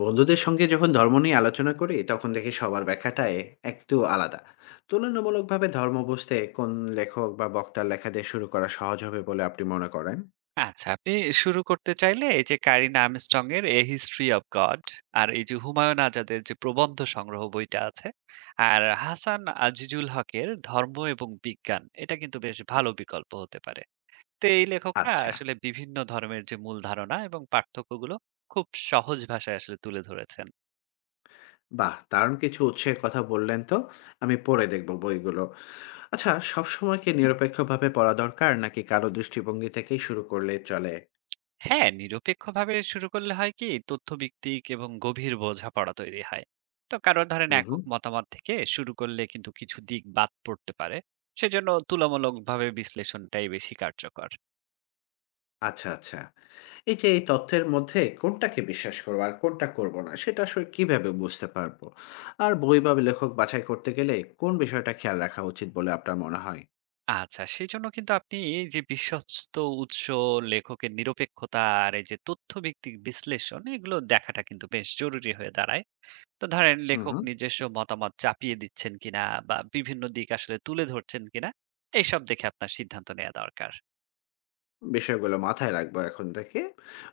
বন্ধুদের সঙ্গে যখন ধর্ম নিয়ে আলোচনা করি তখন দেখি সবার ব্যাখ্যাটাই একটু আলাদা। তুলনামূলকভাবে ধর্ম বুঝতে কোন লেখক বা বক্তার লেখা দিয়ে শুরু করা সহজ হবে বলে আপনি মনে করেন? আচ্ছা, আপনি শুরু করতে চাইলে এই যে কারিন আর্মস্ট্রং এর A History of God আর এই যে হুমায়ুন আজাদের যে প্রবন্ধ সংগ্রহ বইটা আছে আর হাসান আজিজুল হকের ধর্ম এবং বিজ্ঞান এটা কিন্তু বেশ ভালো বিকল্প হতে পারে। তো এই লেখকরা আচ্ছা। আসলে বিভিন্ন ধর্মের যে মূল ধারণা এবং পার্থক্যগুলো খুব সহজ ভাষায় আসলে তুলে ধরেছেন। বাহ, দারুণ কিছু উৎসের কথা বললেন তো। আমি পড়ে দেখব বইগুলো। আচ্ছা, সবসময় কি নিরপেক্ষভাবে পড়া দরকার নাকি কারো দৃষ্টিভঙ্গি থেকেই শুরু করলে চলে? হ্যাঁ, নিরপেক্ষভাবে শুরু করলে হয় কি তথ্যভিত্তিক এবং গভীর বোঝাপড়া তৈরি হয়। তো কারণ ধরেন হুম, একক হুম। মতামত থেকে শুরু করলে কিন্তু কিছু দিক বাদ পড়তে পারে। সেজন্য তুলনামূলকভাবে বিশ্লেষণটাই বেশি কার্যকর। আচ্ছা, আচ্ছা। এই যে এই তথ্যের মধ্যে কোনটাকে বিশ্বাস করব আর কোনটা করব না সেটা আসলে কিভাবে বুঝতে পারব? আর বই বা লেখক বাছাই করতে গেলে কোন বিষয়টা খেয়াল রাখা উচিত বলে আপনার মনে হয়? আচ্ছা, সেজন্য কিন্তু আপনি এই যে বিশ্বস্ত উৎস, লেখকের নিরপেক্ষতা আর এই যে তথ্যভিত্তিক বিশ্লেষণ এগুলো দেখাটা কিন্তু বেশ জরুরি হয়ে দাঁড়ায়। তো ধরেন হুম, লেখক হুম। নিজস্ব মতামত চাপিয়ে দিচ্ছেন কিনা বা বিভিন্ন দিক আসলে তুলে ধরছেন কিনা, এইসব দেখে আপনার সিদ্ধান্ত নেয়া দরকার। বিষয়গুলো মাথায় রাখবো এখন থেকে।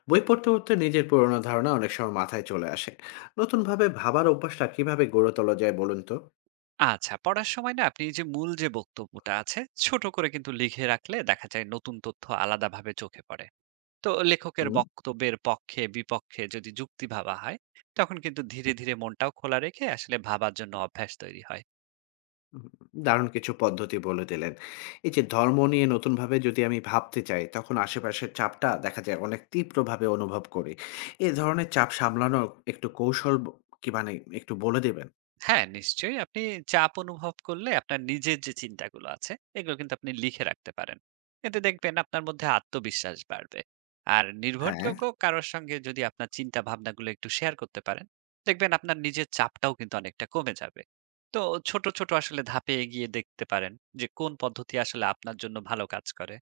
বই পড়তে, পড়তে নিজের পুরনো ধারণা অনেক সময় মাথায় চলে আসে। নতুনভাবে ভাবার অভ্যাসটা কিভাবে গড়ে তোলা যায় বলুন তো? আচ্ছা পড়ার সময় না আপনি যে মূল বক্তব্যটা আছে ছোট করে কিন্তু লিখে রাখলে দেখা যায় নতুন তথ্য আলাদাভাবে চোখে পড়ে। তো লেখকের হুম, বক্তব্যের পক্ষে বিপক্ষে যদি যুক্তি ভাবা হয় তখন কিন্তু ধীরে ধীরে মনটাও খোলা রেখে আসলে ভাবার জন্য অভ্যাস তৈরি হয়। হুম, দারুণ কিছু পদ্ধতি বলে দিলেন। এই যে ধর্ম নিয়ে নতুনভাবে যদি আমি ভাবতে চাই, তখন আশেপাশের চাপটা দেখা যায় অনেক তীব্রভাবে অনুভব করি। এ ধরনের চাপ সামলানোর একটু কৌশল কি মানে একটু বলে দিবেন? হ্যাঁ, নিশ্চয়ই। আপনি চাপ অনুভব করলে আপনার নিজের যে চিন্তাগুলো আছে, এগুলো কিন্তু আপনি লিখে রাখতে পারেন। এতে দেখবেন আপনার মধ্যে আত্মবিশ্বাস বাড়বে। আর হ্যাঁ। নির্ভরযোগ্য কারোর সঙ্গে যদি আপনার চিন্তা ভাবনাগুলো একটু শেয়ার করতে পারেন, দেখবেন আপনার নিজের চাপটাও কিন্তু অনেকটা কমে যাবে। তো ছোট, ছোট আসলে ধাপে এগিয়ে দেখতে পারেন যে কোন পদ্ধতি আসলে আপনার জন্য ভালো কাজ করে।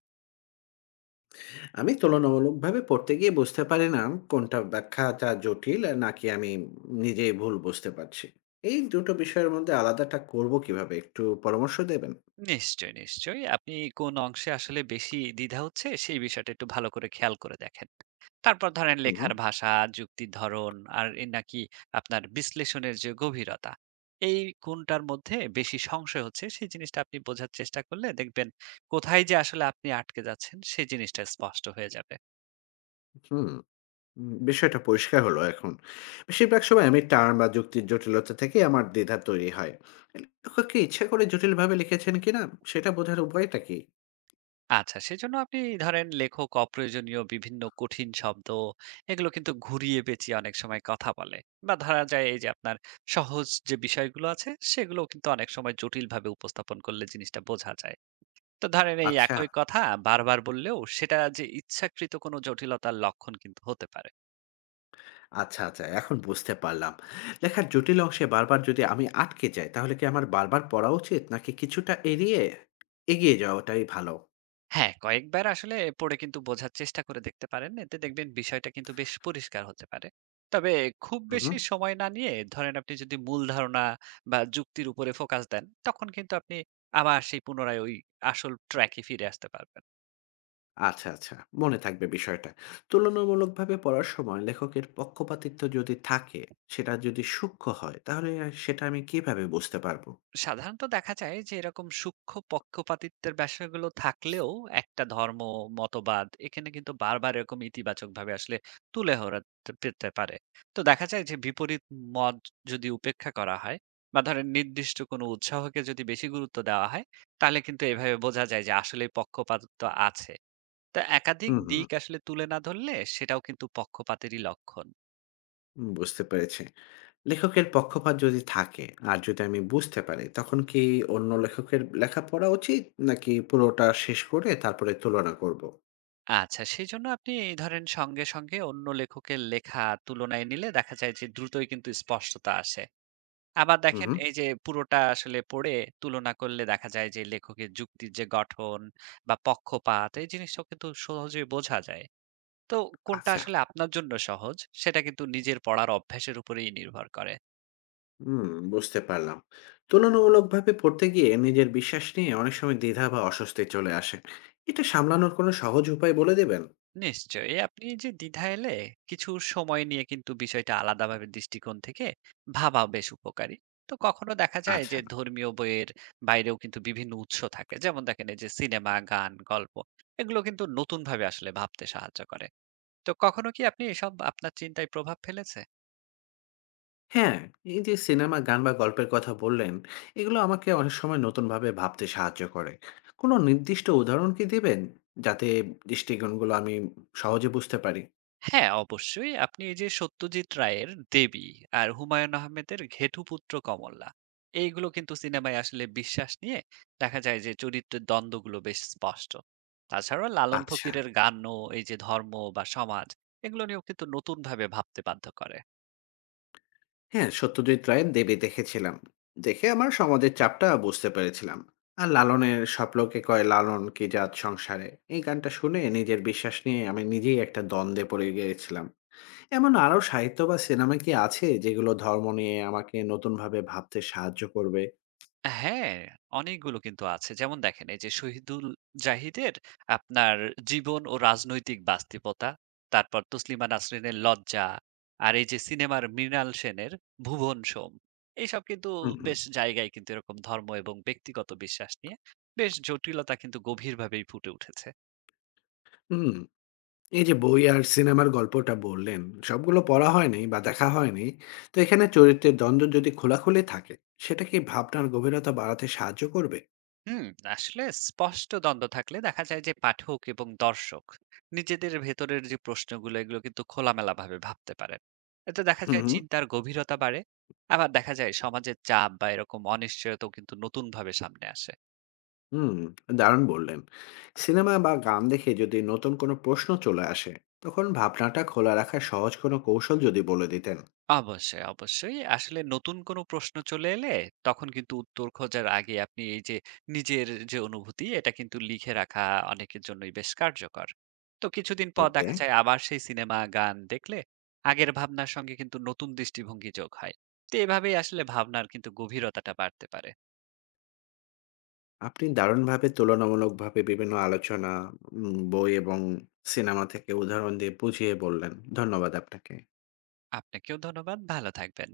আমি তুলনামূলকভাবে পড়তে গিয়ে বুঝতে পারি না কোনটা ব্যাখ্যাটা জটিল নাকি আমি নিজেই ভুল বুঝতে পারছি। এই দুটো বিষয়ের মধ্যে আলাদাটা করব কিভাবে, একটু পরামর্শ দেবেন? নিশ্চয়ই, নিশ্চয়ই। আপনি কোন অংশে আসলে বেশি দ্বিধা হচ্ছে সেই বিষয়টা একটু ভালো করে খেয়াল করে দেখেন। তারপর ধরেন হুম, লেখার ভাষা, যুক্তির ধরন আর এ নাকি আপনার বিশ্লেষণের যে গভীরতা, এই কোনটার মধ্যে বেশি সংশয় হচ্ছে সেই জিনিসটা আপনি বোঝার চেষ্টা করলে দেখবেন কোথায় যে আসলে আপনি আটকে যাচ্ছেন সেই জিনিসটা স্পষ্ট হয়ে যাবে। হুম। বিষয়টা পরিষ্কার হলো এখন। বেশিরভাগ সময় আমি টার্ম বা যুক্তির জটিলতা থেকে আমার দ্বিধা তৈরি হয়। লেখক কি ইচ্ছা করে জটিলভাবে লিখেছেন কিনা সেটা বোঝার উপায়টা কি? আচ্ছা সেজন্য আপনি ধরেন লেখক অপ্রয়োজনীয় বিভিন্ন কঠিন শব্দ এগুলো কিন্তু ঘুরিয়ে পেঁচিয়ে অনেক সময় কথা বলে। বা ধরা যায় এই যে আপনার সহজ যে বিষয়গুলো আছে সেগুলোও কিন্তু অনেক সময় জটিলভাবে উপস্থাপন করলে জিনিসটা বোঝা যায়। তো ধরেন এই আচ্ছা, একই কথা বারবার বললেও সেটা যে ইচ্ছাকৃত কোনো জটিলতার লক্ষণ কিন্তু হতে পারে। আচ্ছা, আচ্ছা, এখন বুঝতে পারলাম। লেখার জটিল অংশে বারবার যদি আমি আটকে যাই তাহলে কি আমার বারবার পড়া উচিত নাকি কিছুটা এড়িয়ে এগিয়ে যাওয়াটাই ভালো? হ্যাঁ কয়েকবার আসলে পড়ে কিন্তু বোঝার চেষ্টা করে দেখতে পারেন, এতে দেখবেন বিষয়টা কিন্তু বেশ পরিষ্কার হতে পারে। তবে খুব হু, হু। বেশি সময় না নিয়ে ধরেন আপনি যদি মূল ধারণা বা যুক্তির উপরে ফোকাস দেন তখন কিন্তু আপনি আবার সেই পুনরায় ওই আসল ট্র্যাকে ফিরে আসতে পারবেন। আচ্ছা, আচ্ছা। মনে থাকবে বিষয়টা। তুলনামূলকভাবে পড়ার সময় লেখকের পক্ষপাতিত্ব যদি থাকে, সেটা যদি সূক্ষ্ম হয়, তাহলে সেটা আমি কিভাবে বুঝতে পারবো? সাধারণত দেখা যায় যে এরকম সূক্ষ্ম পক্ষপাতিত্বের বিষয়গুলো থাকলেও একটা ধর্ম মতবাদ এখানে কিন্তু বারবার এরকম ইতিবাচক ভাবে আসলে তুলে ধরতে পেতে পারে। তো দেখা যায় যে বিপরীত মত যদি উপেক্ষা করা হয় বা ধরেন নির্দিষ্ট কোনো উৎসাহকে যদি বেশি গুরুত্ব দেওয়া হয় তাহলে কিন্তু এভাবে বোঝা যায় যে আসলে পক্ষপাতিত্ব আছে। তো একাধিক হুম, হুম। দিক আসলে তুলে না ধরলে সেটাও কিন্তু পক্ষপাতেরই লক্ষণ। বুঝতে পেরেছি। লেখকের পক্ষপাত যদি থাকে আর যদি আমি বুঝতে পারি, তখন কি অন্য লেখকের লেখা পড়া উচিত? নাকি পুরোটা শেষ করে তারপরে তুলনা করব? আচ্ছা, সেজন্য আপনি এই ধরেন সঙ্গে, সঙ্গে অন্য লেখকের লেখা তুলনায় নিলে দেখা যায় যে দ্রুতই কিন্তু স্পষ্টতা আসে। আবার হুম, দেখেন হুম। এই যে পুরোটা আসলে পড়ে তুলনা করলে দেখা যায় যে লেখকের যুক্তির যে গঠন বা পক্ষপাত এই জিনিসটাও কিন্তু সহজেই বোঝা যায়। তো কোনটা আচ্ছা। আসলে আপনার জন্য সহজ সেটা কিন্তু নিজের পড়ার অভ্যাসের উপরেই নির্ভর করে। হুম, বুঝতে পারলাম। তুলনামূলকভাবে পড়তে গিয়ে নিজের বিশ্বাস নিয়ে অনেক সময় দ্বিধা বা অস্বস্তি চলে আসে। এটা সামলানোর কোনো সহজ উপায় বলে দেবেন? নিশ্চয়ই আপনি যে দ্বিধা এলে কিছু সময় নিয়ে কিন্তু বিষয়টা আলাদাভাবে দৃষ্টিকোণ থেকে ভাবা বেশ উপকারী। তো কখনো দেখা যায় যে আচ্ছা। ধর্মীয় বইয়ের বাইরেও কিন্তু বিভিন্ন উৎস থাকে যেমন দেখেন এই যে সিনেমা গান গল্প এগুলো কিন্তু নতুন ভাবে আসলে ভাবতে সাহায্য করে। তো কখনো কি আপনি এসব আপনার চিন্তায় প্রভাব ফেলেছে? হ্যাঁ, এই যে সিনেমা, গান বা গল্পের কথা বললেন, এগুলো আমাকে অনেক সময় নতুনভাবে ভাবতে সাহায্য করে। কোনো নির্দিষ্ট উদাহরণ কি দেবেন, যাতে দৃষ্টিকোণগুলো আমি সহজে বুঝতে পারি? হ্যাঁ, অবশ্যই। আপনি এই যে সত্যজিৎ রায়ের 'দেবী' আর হুমায়ূন আহমেদের 'ঘেটুপুত্র কমলা' এইগুলো কিন্তু সিনেমায় আসলে বিশ্বাস নিয়ে দেখা যায় যে চরিত্রের দ্বন্দ্বগুলো বেশ স্পষ্ট। তাছাড়া লালন আচ্ছা। ফকিরের গানও এই যে ধর্ম বা সমাজ এগুলো নিয়েও কিন্তু নতুনভাবে ভাবতে বাধ্য করে। হ্যাঁ, সত্যজিৎ রায়ের দেবী দেখেছিলাম। দেখে আমার সমাজের চাপটা বুঝতে পেরেছিলাম। আর লালনের স্বপ্নকে কয় লালন কি জাত সংসারে এই গানটা শুনে নিজের বিশ্বাস নিয়ে আমি নিজেই একটা দ্বন্দ্বে পড়ে গিয়েছিলাম। এমন আরো সাহিত্য বা সিনেমা কি আছে যেগুলো ধর্ম নিয়ে আমাকে নতুনভাবে ভাবতে সাহায্য করবে? হ্যাঁ, অনেকগুলো কিন্তু আছে। যেমন দেখেন এই যে শহীদুল জাহিদের আপনার জীবন ও রাজনৈতিক বাস্তবতা, তারপর তসলিমা নাসরিনের লজ্জা, আর এই যে সিনেমার মৃণাল সেনের ভুবন সোম। এইসব কিন্তু হুম, হুম। বেশ জায়গায় কিন্তু এরকম ধর্ম এবং ব্যক্তিগত বিশ্বাস নিয়ে বেশ জটিলতা কিন্তু গভীরভাবেই ফুটে উঠেছে। হুম, এই যে বই আর সিনেমার গল্পটা বললেন, সবগুলো পড়া হয়নি বা দেখা হয়নি। তো এখানে চরিত্রের দ্বন্দ্ব যদি খোলাখুলি থাকে, সেটা কি ভাবনার গভীরতা বাড়াতে সাহায্য করবে? হুম, আসলে স্পষ্ট দ্বন্দ্ব থাকলে দেখা যায় যে পাঠক এবং দর্শক নিজেদের ভেতরের যে প্রশ্নগুলো এগুলো কিন্তু খোলামেলা ভাবে ভাবতে পারেন, এতে দেখা হুম, যায় হুম। চিন্তার গভীরতা বাড়ে। আবার দেখা যায় সমাজের চাপ বা এরকম অনিশ্চয়তাও কিন্তু নতুন ভাবে সামনে আসে। হুম, দারুণ বললেন। সিনেমা বা গান দেখে যদি নতুন কোনো প্রশ্ন চলে আসে, তখন ভাবনাটা খোলা রাখার সহজ কোনো কৌশল যদি বলে দিতেন। অবশ্যই, অবশ্যই। আসলে নতুন কোনো প্রশ্ন চলে এলে তখন কিন্তু উত্তর খোঁজার আগে আপনি এই যে নিজের যে অনুভূতি এটা কিন্তু লিখে রাখা অনেকের জন্যই বেশ কার্যকর। তো কিছুদিন পর ওকে, দেখা যায় আবার সেই সিনেমা, গান দেখলে আগের ভাবনার সঙ্গে কিন্তু নতুন দৃষ্টিভঙ্গি যোগ হয়। তো এভাবেই আসলে ভাবনার কিন্তু গভীরতাটা বাড়তে পারে। আপনি দারুণভাবে তুলনামূলকভাবে বিভিন্ন আলোচনা, বই এবং সিনেমা থেকে উদাহরণ দিয়ে বুঝিয়ে বললেন। ধন্যবাদ আপনাকে। আপনাকেও ধন্যবাদ। ভালো থাকবেন।